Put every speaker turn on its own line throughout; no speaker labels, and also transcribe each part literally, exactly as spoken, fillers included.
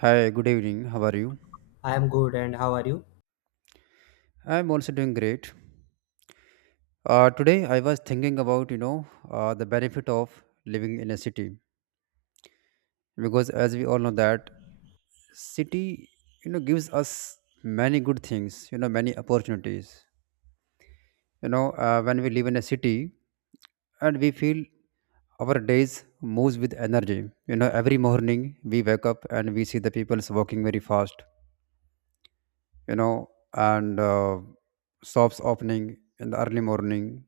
Hi, good evening. How are you?
I am good, and how are you?
I'm also doing great. Uh, today, I was thinking about you know uh, the benefit of living in a city because, as we all know, that city you know gives us many good things. You know, many opportunities. You know, uh, when we live in a city and we feel our days moves with energy. You know, every morning we wake up and we see the people's walking very fast. You know, and uh, shops opening in the early morning,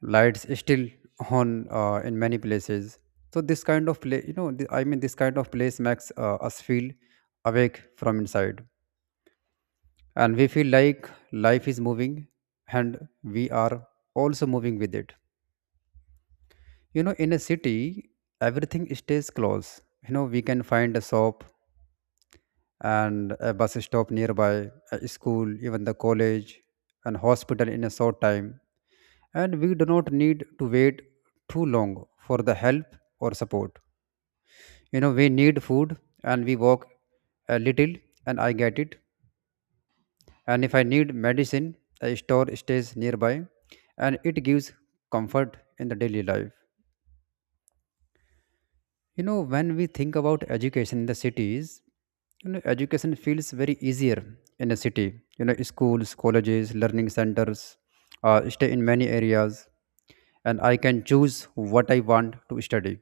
lights still on uh, in many places. So this kind of place, you know th- i mean this kind of place makes uh, us feel awake from inside, and we feel like life is moving and we are also moving with it. You know, in a city everything stays close. You know, we can find a shop and a bus stop nearby, a school, even the college and hospital in a short time, and we do not need to wait too long for the help or support. You know, we need food and we walk a little and I get it. And if I need medicine, a store stays nearby, and it gives comfort in the daily life. You know, when we think about education in the cities, you know, education feels very easier in a city. You know, schools, colleges, learning centers uh, stay in many areas, and I can choose what I want to study.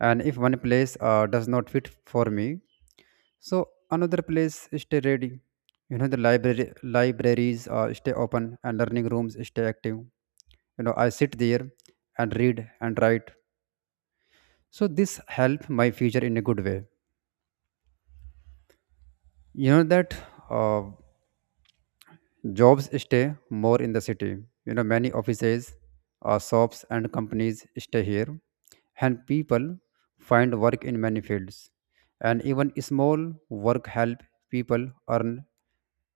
And if one place uh, does not fit for me, so another place stay ready. You know, the library libraries uh, stay open and learning rooms stay active. You know, I sit there and read and write. So this help my future in a good way. You know that uh, jobs stay more in the city. You know, many offices, uh, shops and companies stay here, and people find work in many fields. And even small work help people earn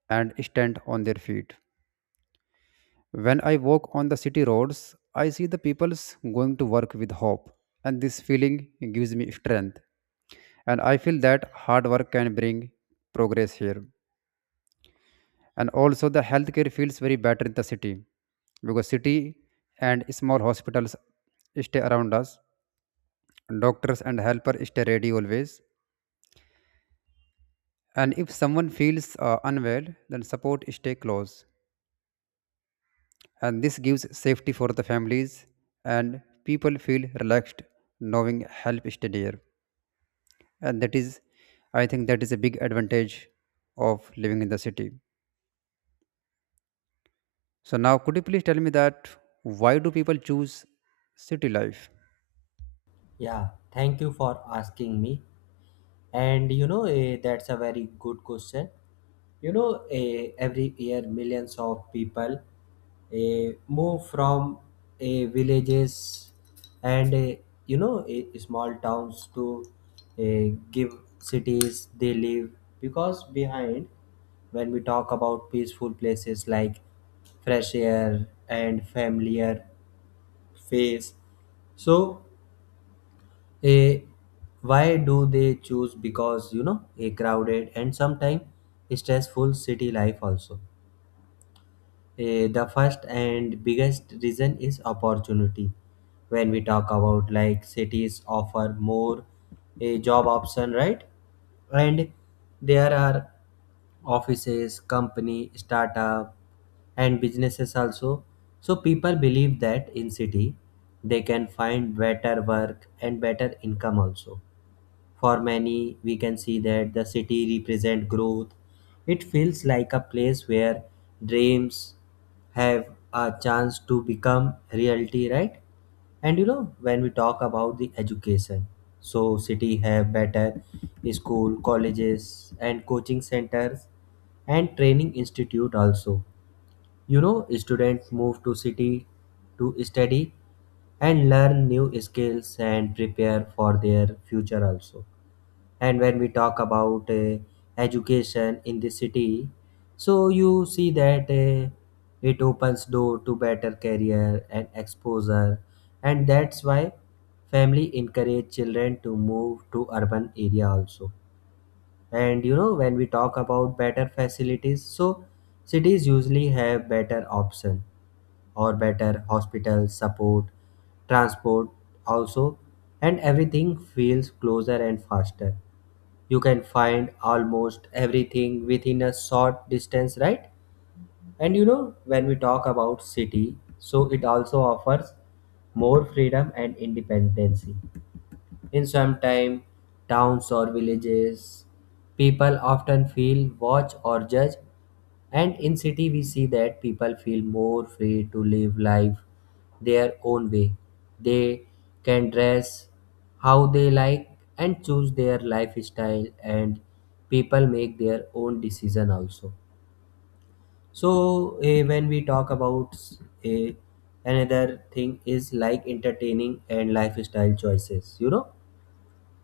and stand on their feet. When I walk on the city roads, I see the people's going to work with hope, and this feeling gives me strength. And I feel that hard work can bring progress here. And also the healthcare feels very better in the city because city and small hospitals stay around us. Doctors and helpers stay ready always. And if someone feels uh, unwell, then support stay close. And this gives safety for the families, and people feel relaxed knowing help is there. And that is, I think that is a big advantage of living in the city. So now, could you please tell me that why do people choose city life?
Yeah, thank you for asking me. And you know, eh, that's a very good question. You know, eh, every year millions of people eh, move from eh, villages and eh, you know eh, small towns to eh, give cities they live because behind when we talk about peaceful places like fresh air and familiar face, so a why do they choose, because you know a crowded and sometimes stressful city life also. Eh, the first and biggest reason is opportunity. When we talk about, like, cities offer more a job option, right? And there are offices, company, startup, and businesses also. So people believe that in city they can find better work and better income also. For many, we can see that the city represent growth. It feels like a place where dreams have a chance to become reality, right? And you know, when we talk about the education, so city have better school, colleges, and coaching centers and training institute also. You know, students move to city to study and learn new skills and prepare for their future also. And when we talk about uh, education in the city, so you see that uh, it opens door to better career and exposure, and that's why family encourage children to move to urban area also. And you know, when we talk about better facilities, so cities usually have better option or better hospital support, transport also, and everything feels closer and faster. You can find almost everything within a short distance, right? And you know, when we talk about city, so it also offers more freedom and independence. In some time, towns or villages, people often feel watch or judge, and in city we see that people feel more free to live life their own way. They can dress how they like and choose their lifestyle, and people make their own decision also. So eh, when we talk about eh, another thing is like entertaining and lifestyle choices, you know,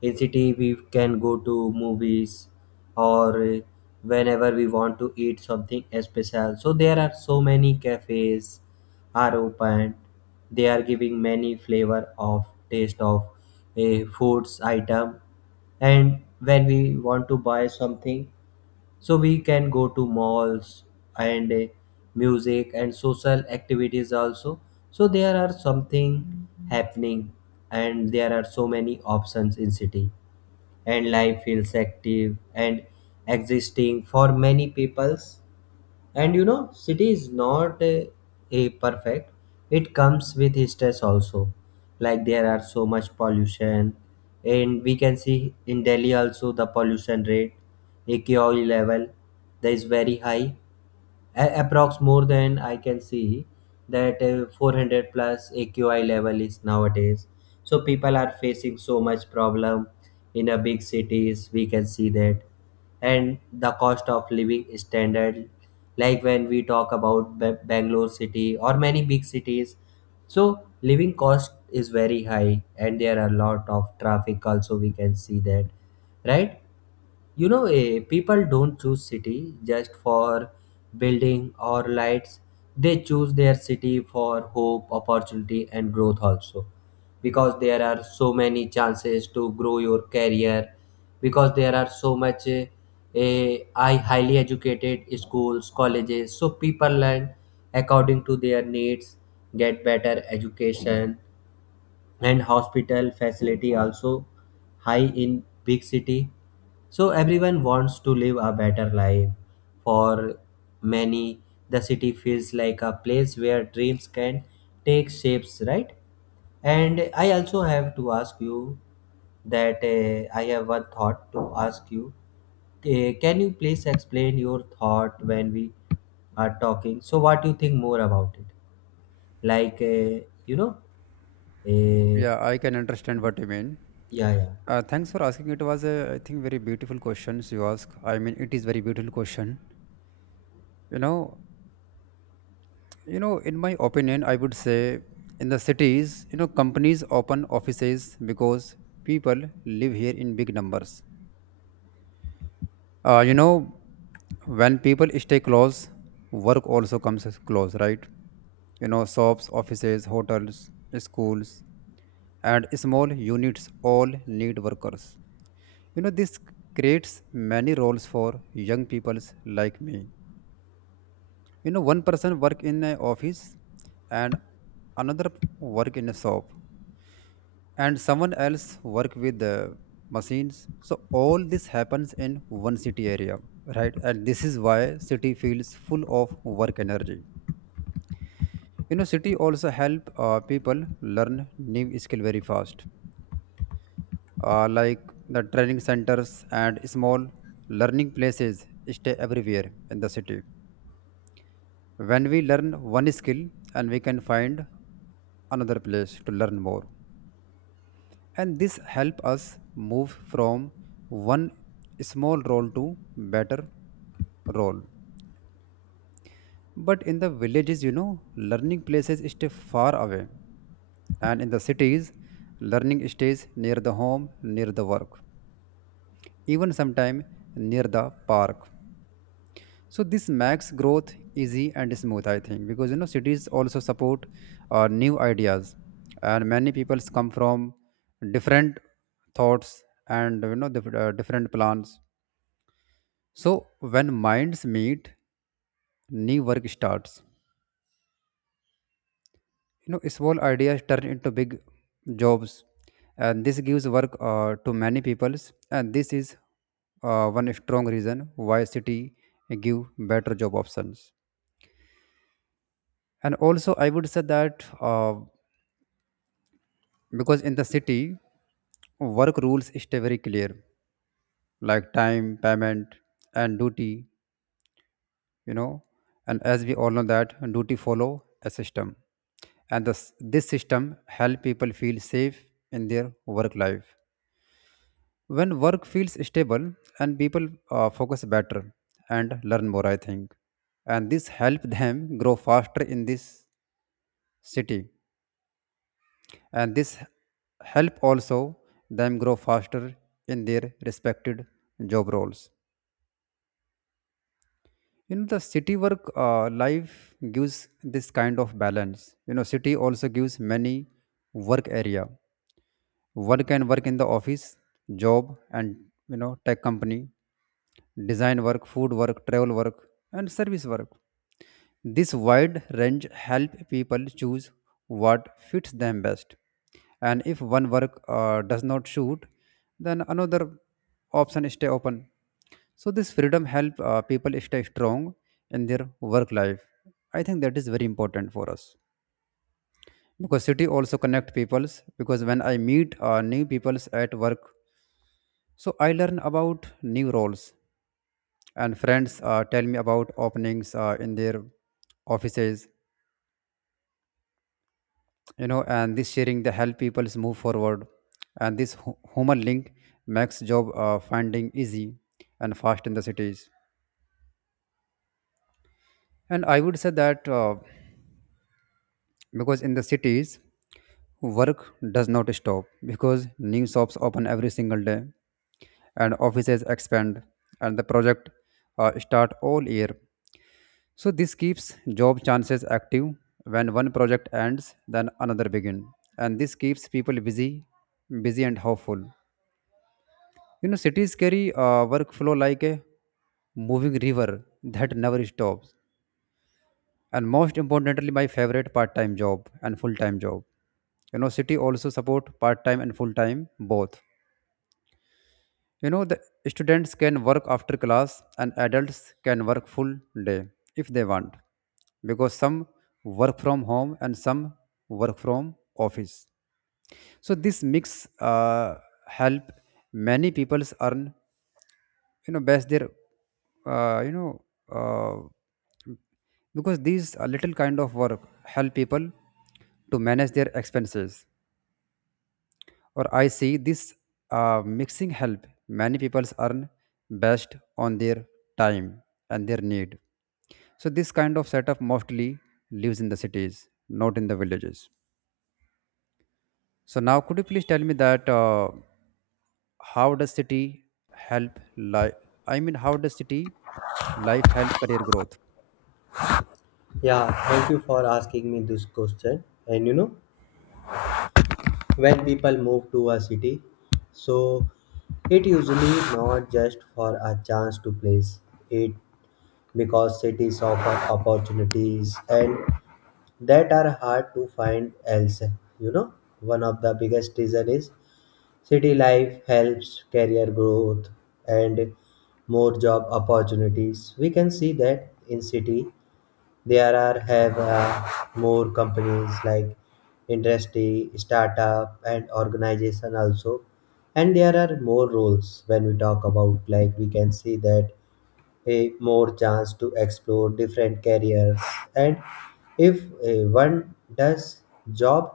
in city we can go to movies or uh, whenever we want to eat something special, so there are so many cafes are open. They are giving many flavor of taste of a foods item. And when we want to buy something, so we can go to malls and uh, music and social activities also. So there are something happening and there are so many options in city, and life feels active and existing for many peoples. And you know, city is not a, a perfect. It comes with stress also. Like there are so much pollution, and we can see in Delhi also the pollution rate, A Q I level, that is very high. A- approx more than I can see that uh, four hundred plus A Q I level is nowadays. So people are facing so much problem in a big cities, we can see that. And the cost of living standard, like when we talk about Ba- bangalore city or many big cities, so living cost is very high and there are a lot of traffic also, we can see that, right? You know, eh, people don't choose city just for building or lights. They choose their city for hope, opportunity, and growth also. Because there are so many chances to grow your career. Because there are so much eh, eh, I highly educated schools, colleges. So people learn according to their needs, get better education, and hospital facility also high in big city. So everyone wants to live a better life. For many, the city feels like a place where dreams can take shapes, right? And I also have to ask you that uh, I have one thought to ask you. Eh, can you please explain your thought? When we are talking, so what do you think more about it? Like uh, you know uh,
Yeah, I can understand what you mean.
yeah, yeah.
Uh, thanks for asking. It was a I think very beautiful questions you ask I mean it is very beautiful question, you know. You know, in my opinion, I would say in the cities, you know, companies open offices because people live here in big numbers. Uh, you know, when people stay close, work also comes as close, right? You know, shops, offices, hotels, schools, and small units all need workers. You know, this creates many roles for young people like me. You know, one person work in an office and another work in a shop, and someone else work with the machines. So all this happens in one city area, right? And this is why city feels full of work energy. You know, city also help uh, people learn new skill very fast, uh, like the training centers and small learning places stay everywhere in the city. When we learn one skill, and we can find another place to learn more, and this help us move from one small role to better role. But in the villages, you know, learning places stay far away, and in the cities learning stays near the home, near the work, even sometimes near the park. So this makes growth easy and smooth, I think, because you know cities also support uh, new ideas, and many people come from different thoughts and you know the, uh, different plans. So when minds meet, new work starts. You know, small ideas turn into big jobs, and this gives work uh, to many peoples. And this is uh, one strong reason why city give better job options. And also, I would say that uh, because in the city, work rules stay very clear, like time, payment, and duty. You know, and as we all know that duty follow a system, and this, this system help people feel safe in their work life. When work feels stable, and people uh, focus better and learn more, I think, and this help them grow faster in this city. And this help also them grow faster in their respected job roles. You know, the city work uh, life gives this kind of balance. You know, city also gives many work area. One can work in the office job and, you know, tech company, design work, food work, travel work, and service work. This wide range help people choose what fits them best. And if one work uh, does not suit, then another option stay open. So this freedom help uh, people stay strong in their work life. I think that is very important for us because city also connect peoples. Because when I meet uh, new peoples at work, so I learn about new roles, and friends uh, tell me about openings uh, in their offices. You know, and this sharing they help peoples move forward, and this hu- human link makes job uh, finding easy and fast in the cities. And I would say that uh, because in the cities, work does not stop because new shops open every single day, and offices expand, and the project uh, start all year. So this keeps job chances active. When one project ends, then another begin, and this keeps people busy busy and hopeful. You know, cities carry uh, workflow like a moving river that never stops. And most importantly, my favorite, part time job and full time job. You know, city also support part time and full time both. You know, the students can work after class, and adults can work full day if they want, because some work from home and some work from office. So this mix uh, help many people's earn, you know best their uh, you know uh, because these uh, little kind of work help people to manage their expenses. Or I see this uh, mixing help many people earn based on their time and their need. So this kind of setup mostly lives in the cities, not in the villages. So now, could you please tell me that uh, how does city help life? I mean, how does city life help career growth?
Yeah, thank you for asking me this question. And you know, when people move to a city, so it usually not just for a chance to place it, because cities offer opportunities and that are hard to find else. You know, one of the biggest reason is city life helps career growth and more job opportunities. We can see that in city there are have uh, more companies like industry, startup, and organization also. And there are more roles. When we talk about, like, we can see that a more chance to explore different careers, and if eh, one does job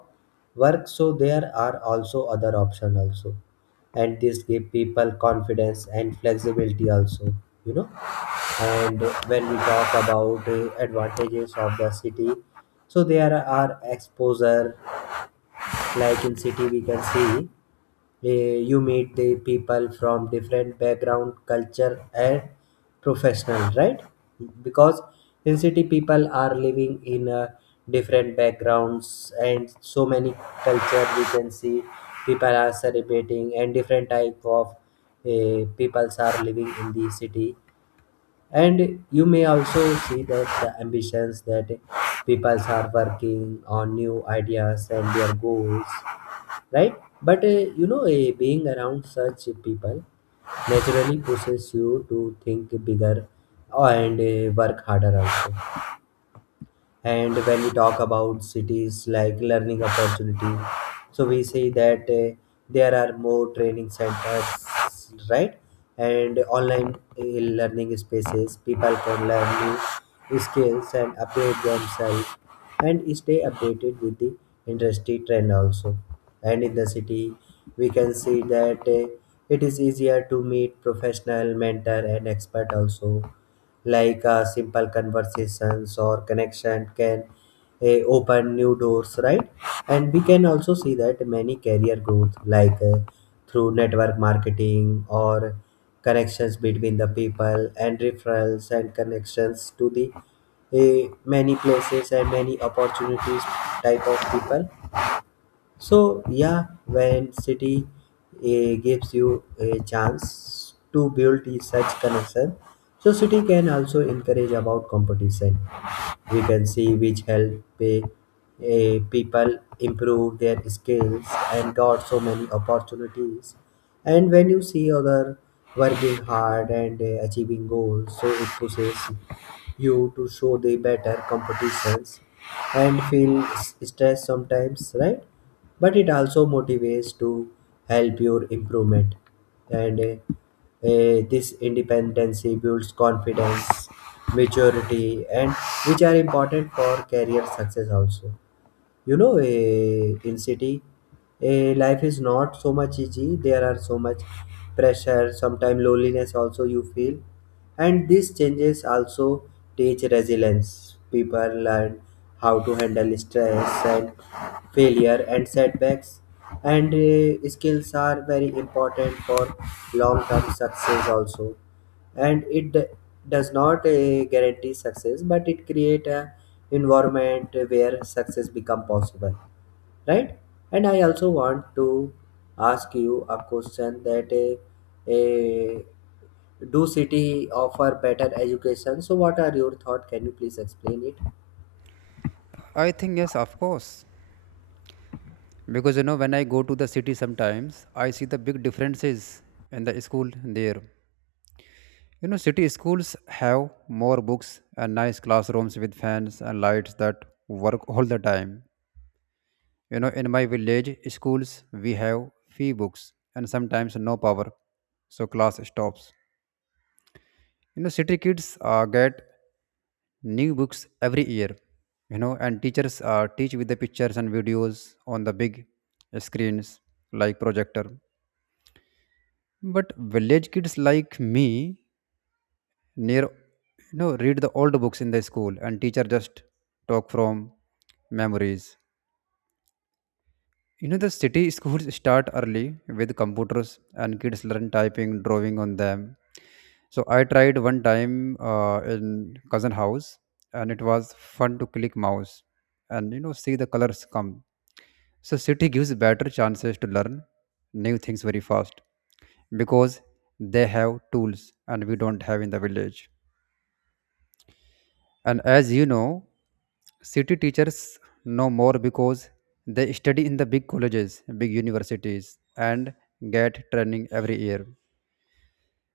work, so there are also other options also, and this give people confidence and flexibility also. You know, and when we talk about uh, advantages of the city, so there are exposure, like in city we can see, Eh, you meet the people from different background, culture, and professional, right? Because in city people are living in uh, different backgrounds, and so many culture we can see, people are celebrating, and different type of uh, peoples are living in the city. And you may also see that the ambitions, that peoples are working on new ideas and their goals, right? But uh, you know, uh, being around such people naturally pushes you to think bigger uh, and uh, work harder also. And when we talk about cities like learning opportunity, so we say that uh, there are more training centers, right? And online uh, learning spaces, people can learn new skills and upgrade themselves and stay updated with the industry trend also. And in the city, we can see that uh, it is easier to meet professional mentor and expert also. Like uh, simple conversations or connection can uh, open new doors, right? And we can also see that many career growth, like uh, through network marketing or connections between the people and referrals and connections to the uh, many places and many opportunities type of people. So yeah, when city eh, gives you a chance to build the such connection, so city can also encourage about competition. We can see which help eh, eh, people improve their skills and got so many opportunities. And when you see other working hard and eh, achieving goals, so it pushes you to show the better competitions and feel s- stress sometimes, right? But it also motivates to help your improvement. And uh, uh, this independency builds confidence, maturity, and which are important for career success also. You know, eh, in city, eh, life is not so much easy. There are so much pressure, sometimes loneliness also you feel. And these changes also teach resilience. People learn how to handle stress and failure and setbacks. And eh, skills are very important for long term success also. And it d- does not uh, guarantee success, but it create a environment where success become possible, right? And I also want to ask you a question that uh, uh, do city offer better education? So what are your thought? Can you please explain it?
I think yes, of course. Because you know, when I go to the city sometimes, I see the big differences in the school there. You know, city schools have more books and nice classrooms with fans and lights that work all the time. You know, in my village schools, we have few books and sometimes no power, so class stops. You know, city kids uh, get new books every year. You know, and teachers uh, teach with the pictures and videos on the big screens like projector. But village kids like me near, you know, read the old books in the school, and teacher just talk from memories. You know, the city schools start early with computers, and kids learn typing, drawing on them. So I tried one time uh, in cousin house, and it was fun to click mouse and, you know, see the colors come. So city gives better chances to learn new things very fast because they have tools and we don't have in the village. And as you know, city teachers know more because they study in the big colleges, big universities, and get training every year.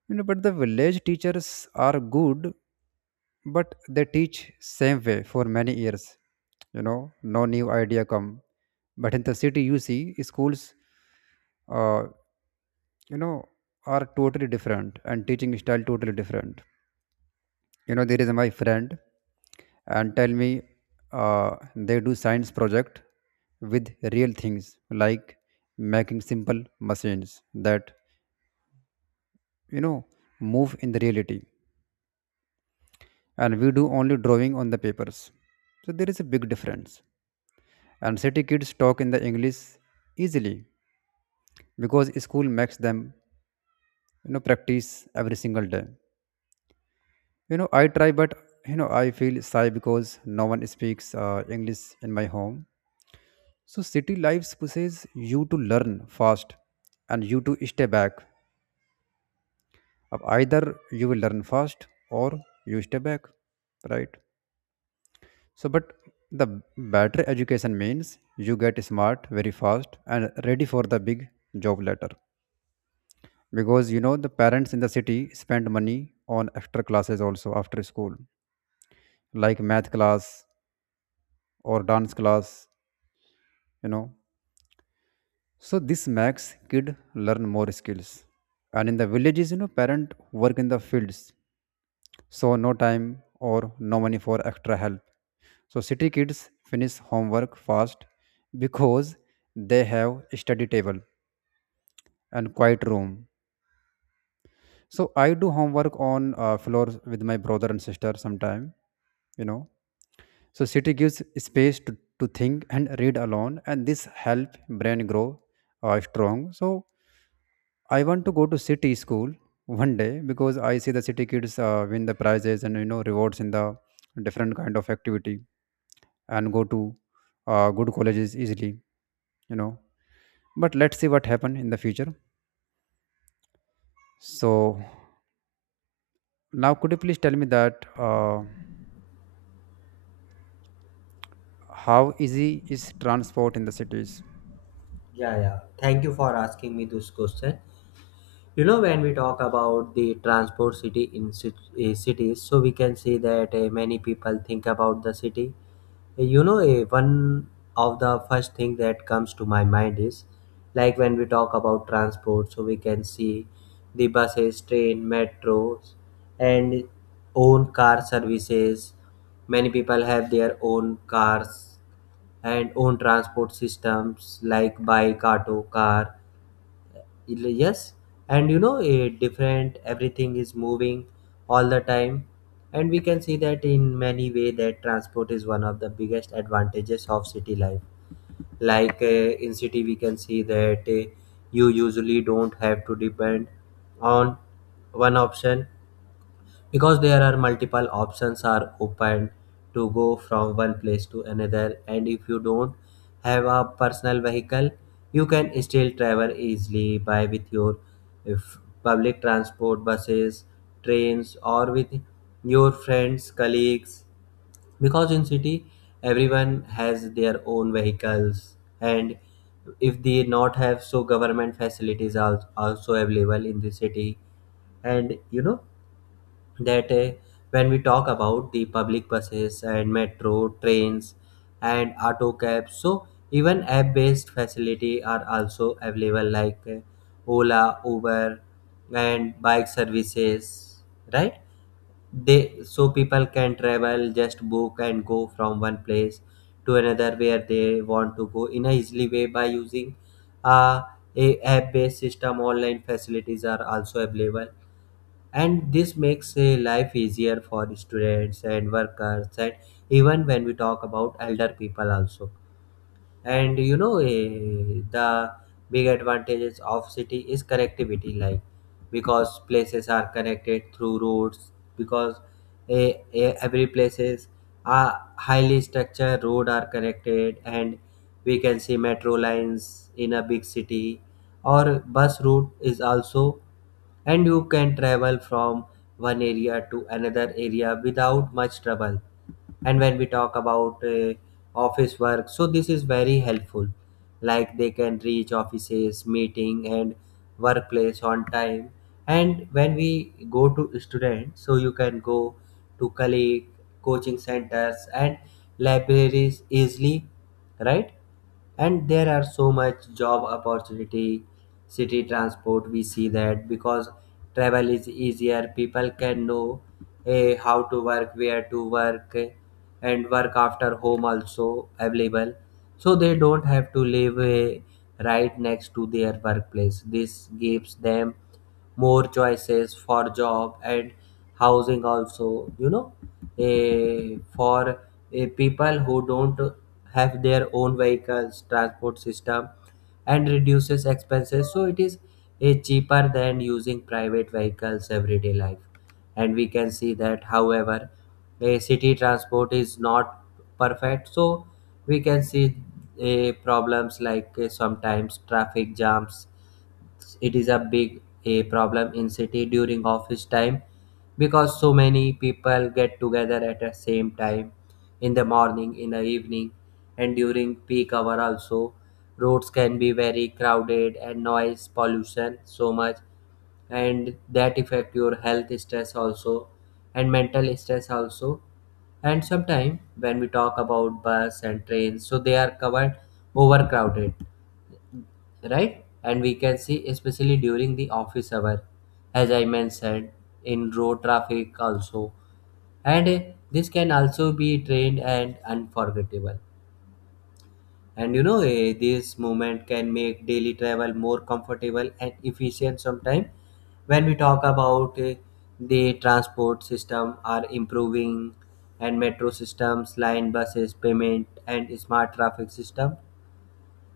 You know, but the village teachers are good, but they teach same way for many years. You know, no new idea come. But in the city, you see schools, uh, you know, are totally different, and teaching style totally different. You know, there is my friend, and tell me uh, they do science project with real things, like making simple machines that, you know, move in the reality, and we do only drawing on the papers. So there is a big difference. And city kids talk in the English easily because school makes them, you know, practice every single day. You know, I try, but you know, I feel shy because no one speaks uh, English in my home. So city life pushes you to learn fast and you to stay back. Ab either you will learn fast or you stay back, right? So, but the better education means you get smart very fast and ready for the big job later. Because you know the parents in the city spend money on extra classes also after school, like math class or dance class, you know. So this makes kid learn more skills. And in the villages, you know, parent work in the fields, so no time or no money for extra help. So city kids finish homework fast because they have study table and quiet room. So I do homework on uh, floor with my brother and sister sometime, you know. So city gives space to, to think and read alone, and this help brain grow uh, strong. So I want to go to city school one day because I see the city kids uh, win the prizes and you know rewards in the different kind of activity and go to uh, good colleges easily, you know. But let's see what happen in the future. So now, could you please tell me that uh, how easy is transport in the cities?
Yeah, yeah, thank you for asking me this question. You know, when we talk about the transport city in cit- uh, cities, so we can see that uh, many people think about the city. Uh, you know, eh, one of the first thing that comes to my mind is, like, when we talk about transport, so we can see the buses, train, metros, and own car services. Many people have their own cars and own transport systems like bike, auto, car. Yes. And you know, a different everything is moving all the time. And we can see that in many way that transport is one of the biggest advantages of city life. Like uh, in city we can see that uh, you usually don't have to depend on one option, because there are multiple options are open to go from one place to another. And if you don't have a personal vehicle, you can still travel easily by with your if public transport, buses, trains, or with your friends, colleagues. Because in city everyone has their own vehicles, and if they not have, so government facilities are also available in the city. And you know that uh, when we talk about the public buses and metro trains and auto cabs, so even app based facility are also available, like uh, Ola, Uber, and bike services, right? They, so people can travel, just book and go from one place to another where they want to go in a easily way by using uh, a app based system. Online facilities are also available, and this makes uh, life easier for students and workers, and even when we talk about elder people also. And you know, uh, the big advantages of city is connectivity, like because places are connected through roads. Because uh, uh, every places are highly structured, road are connected, and we can see metro lines in a big city or bus route is also. And you can travel from one area to another area without much trouble. And when we talk about uh, office work, so this is very helpful. Like they can reach offices, meeting, and workplace on time. And when we go to students, so you can go to colleague, coaching centers, and libraries easily, right? And there are so much job opportunity, city transport we see that. Because travel is easier, people can know eh, how to work, where to work, eh, and work after home also available. So they don't have to live eh, right next to their workplace. This gives them more choices for job and housing also. You know, eh, for eh, people who don't have their own vehicles, transport system and reduces expenses. So it is eh, cheaper than using private vehicles everyday life. And we can see that however a city transport is not perfect, so we can see eh, problems like eh, sometimes traffic jams. It is a big a problem in city during office time, because so many people get together at the same time in the morning, in the evening, and during peak hour also. Roads can be very crowded and noise pollution so much, and that affect your health, stress also, and mental stress also. And sometime when we talk about bus and trains, so they are covered, overcrowded, right? And we can see, especially during the office hour, as I mentioned, in road traffic also. And eh, this can also be trained and unforgettable. And you know, eh, this movement can make daily travel more comfortable and efficient sometimes. When we talk about, eh, the transport system are improving, and metro systems, line buses, payment, and smart traffic system.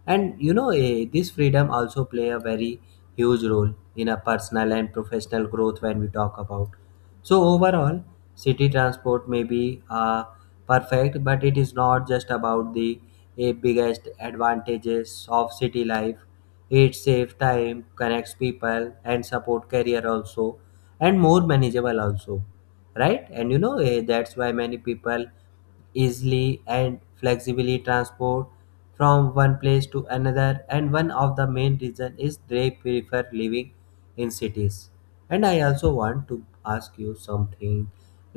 And you know, eh, this freedom also play a very huge role in a personal and professional growth when we talk about. So overall, city transport may be uh, perfect, but it is not just about the eh, biggest advantages of city life. It saves time, connects people, and support career also, and more manageable also, right? And you know, eh, that's why many people easily and flexibly transport from one place to another, and one of the main reason is they prefer living in cities. And I also want to ask you something,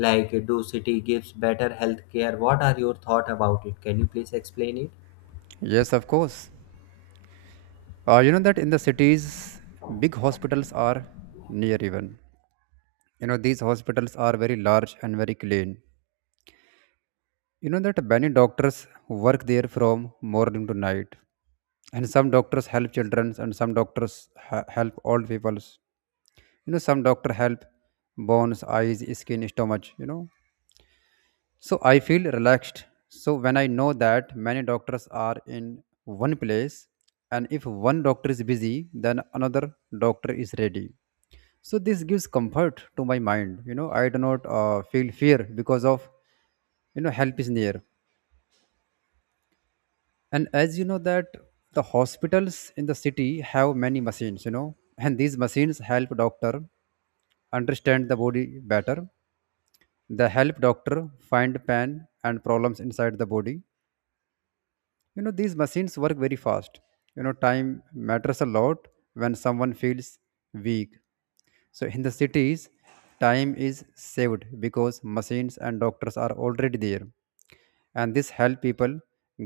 like do city gives better health care? What are your thought about it? Can you please explain it?
Yes, of course. Uh, you know that in the cities, big hospitals are near even. You know these hospitals are very large and very clean, you know that many doctors work there from morning to night. And some doctors help children and some doctors ha- help old people, you know some doctor help bones, eyes, skin, stomach, you know. So I feel relaxed so when I know that many doctors are in one place. And if one doctor is busy, then another doctor is ready. So this gives comfort to my mind, you know I do not uh, feel fear because, of you know, help is near. And as you know that the hospitals in the city have many machines, you know, and these machines help doctor understand the body better. They help doctor find pain and problems inside the body. You know these machines work very fast, you know time matters a lot when someone feels weak. So in the cities, time is saved because machines and doctors are already there. And this help people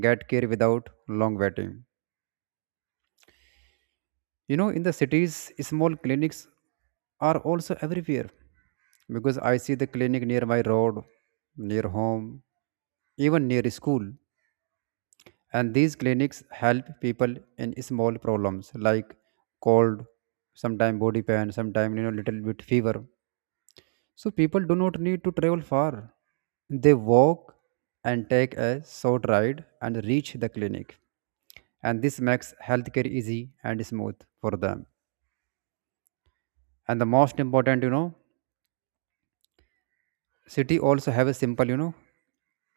get care without long waiting. You know, in the cities, small clinics are also everywhere, because I see the clinic near my road, near home, even near school. And these clinics help people in small problems like cold, sometimes body pain, sometimes you know little bit fever. So people do not need to travel far. They walk and take a short ride and reach the clinic. And this makes healthcare easy and smooth for them. And the most important, you know, city also have a simple, you know,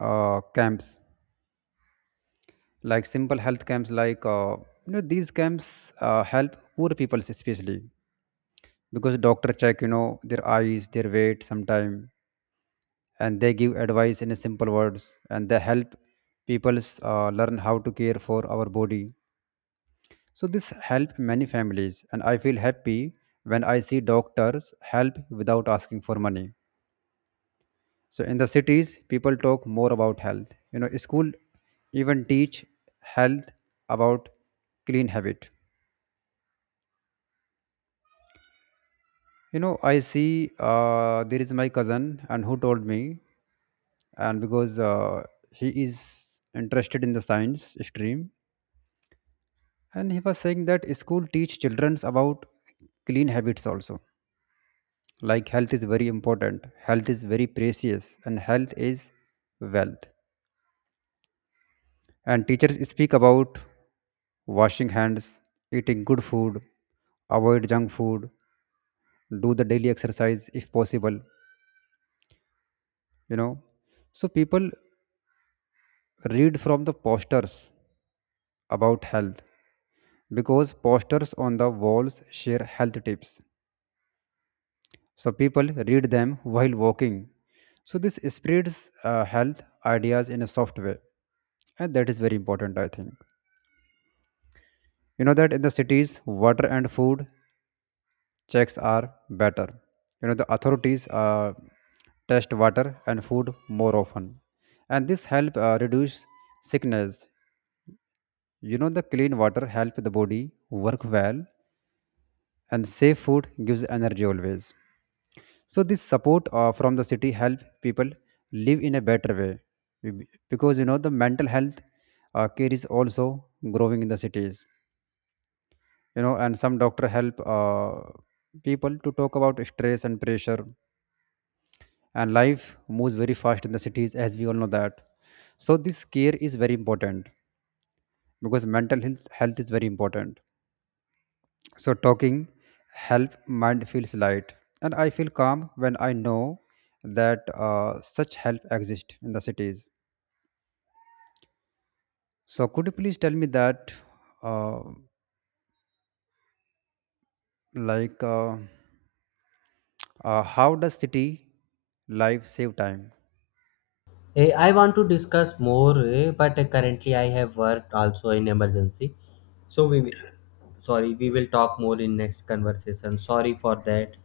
uh, camps, like simple health camps like uh, you know these camps uh, help poor people especially, because doctor check you know their eyes, their weight sometime, and they give advice in a simple words, and they help people uh, learn how to care for our body. So this help many families and I feel happy when I see doctors help without asking for money. So in the cities, people talk more about health. You know, school even teach health about clean habit. You know, I see uh, there is my cousin and who told me, and because uh, he is interested in the science stream, and he was saying that school teach childrens about clean habits also. Like health is very important, health is very precious, and health is wealth. And teachers speak about washing hands, eating good food, avoid junk food, do the daily exercise if possible, you know. So people read from the posters about health because posters on the walls share health tips. So people read them while walking. So this spreads uh, health ideas in a soft way, and that is very important I think. You know that in the cities water and food checks are better. You know, the authorities uh, test water and food more often, and this help uh, reduce sickness. You know, the clean water help the body work well, and safe food gives energy always. So this support uh, from the city help people live in a better way. Be- because you know the mental health uh, care is also growing in the cities. You know, and some doctor help uh, people to talk about stress and pressure, and life moves very fast in the cities as we all know that. So this care is very important because mental health, health is very important. So talking help mind feels light, and I feel calm when I know that uh, such help exists in the cities. So could you please tell me that uh, like uh, uh, how does city life save time?
Eh, I want to discuss more, eh, but eh, currently I have work also in emergency. So we will, sorry, we will talk more in next conversation. Sorry for that,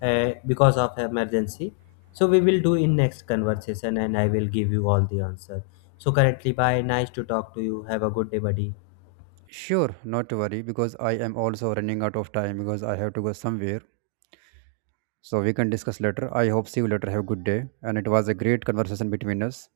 eh, because of emergency. So we will do in next conversation, and I will give you all the answer. So currently, bye. Nice to talk to you. Have a good day, buddy.
Sure, not to worry because I am also running out of time, because I have to go somewhere. So we can discuss later. I hope see you later. Have a good day. And it was a great conversation between us.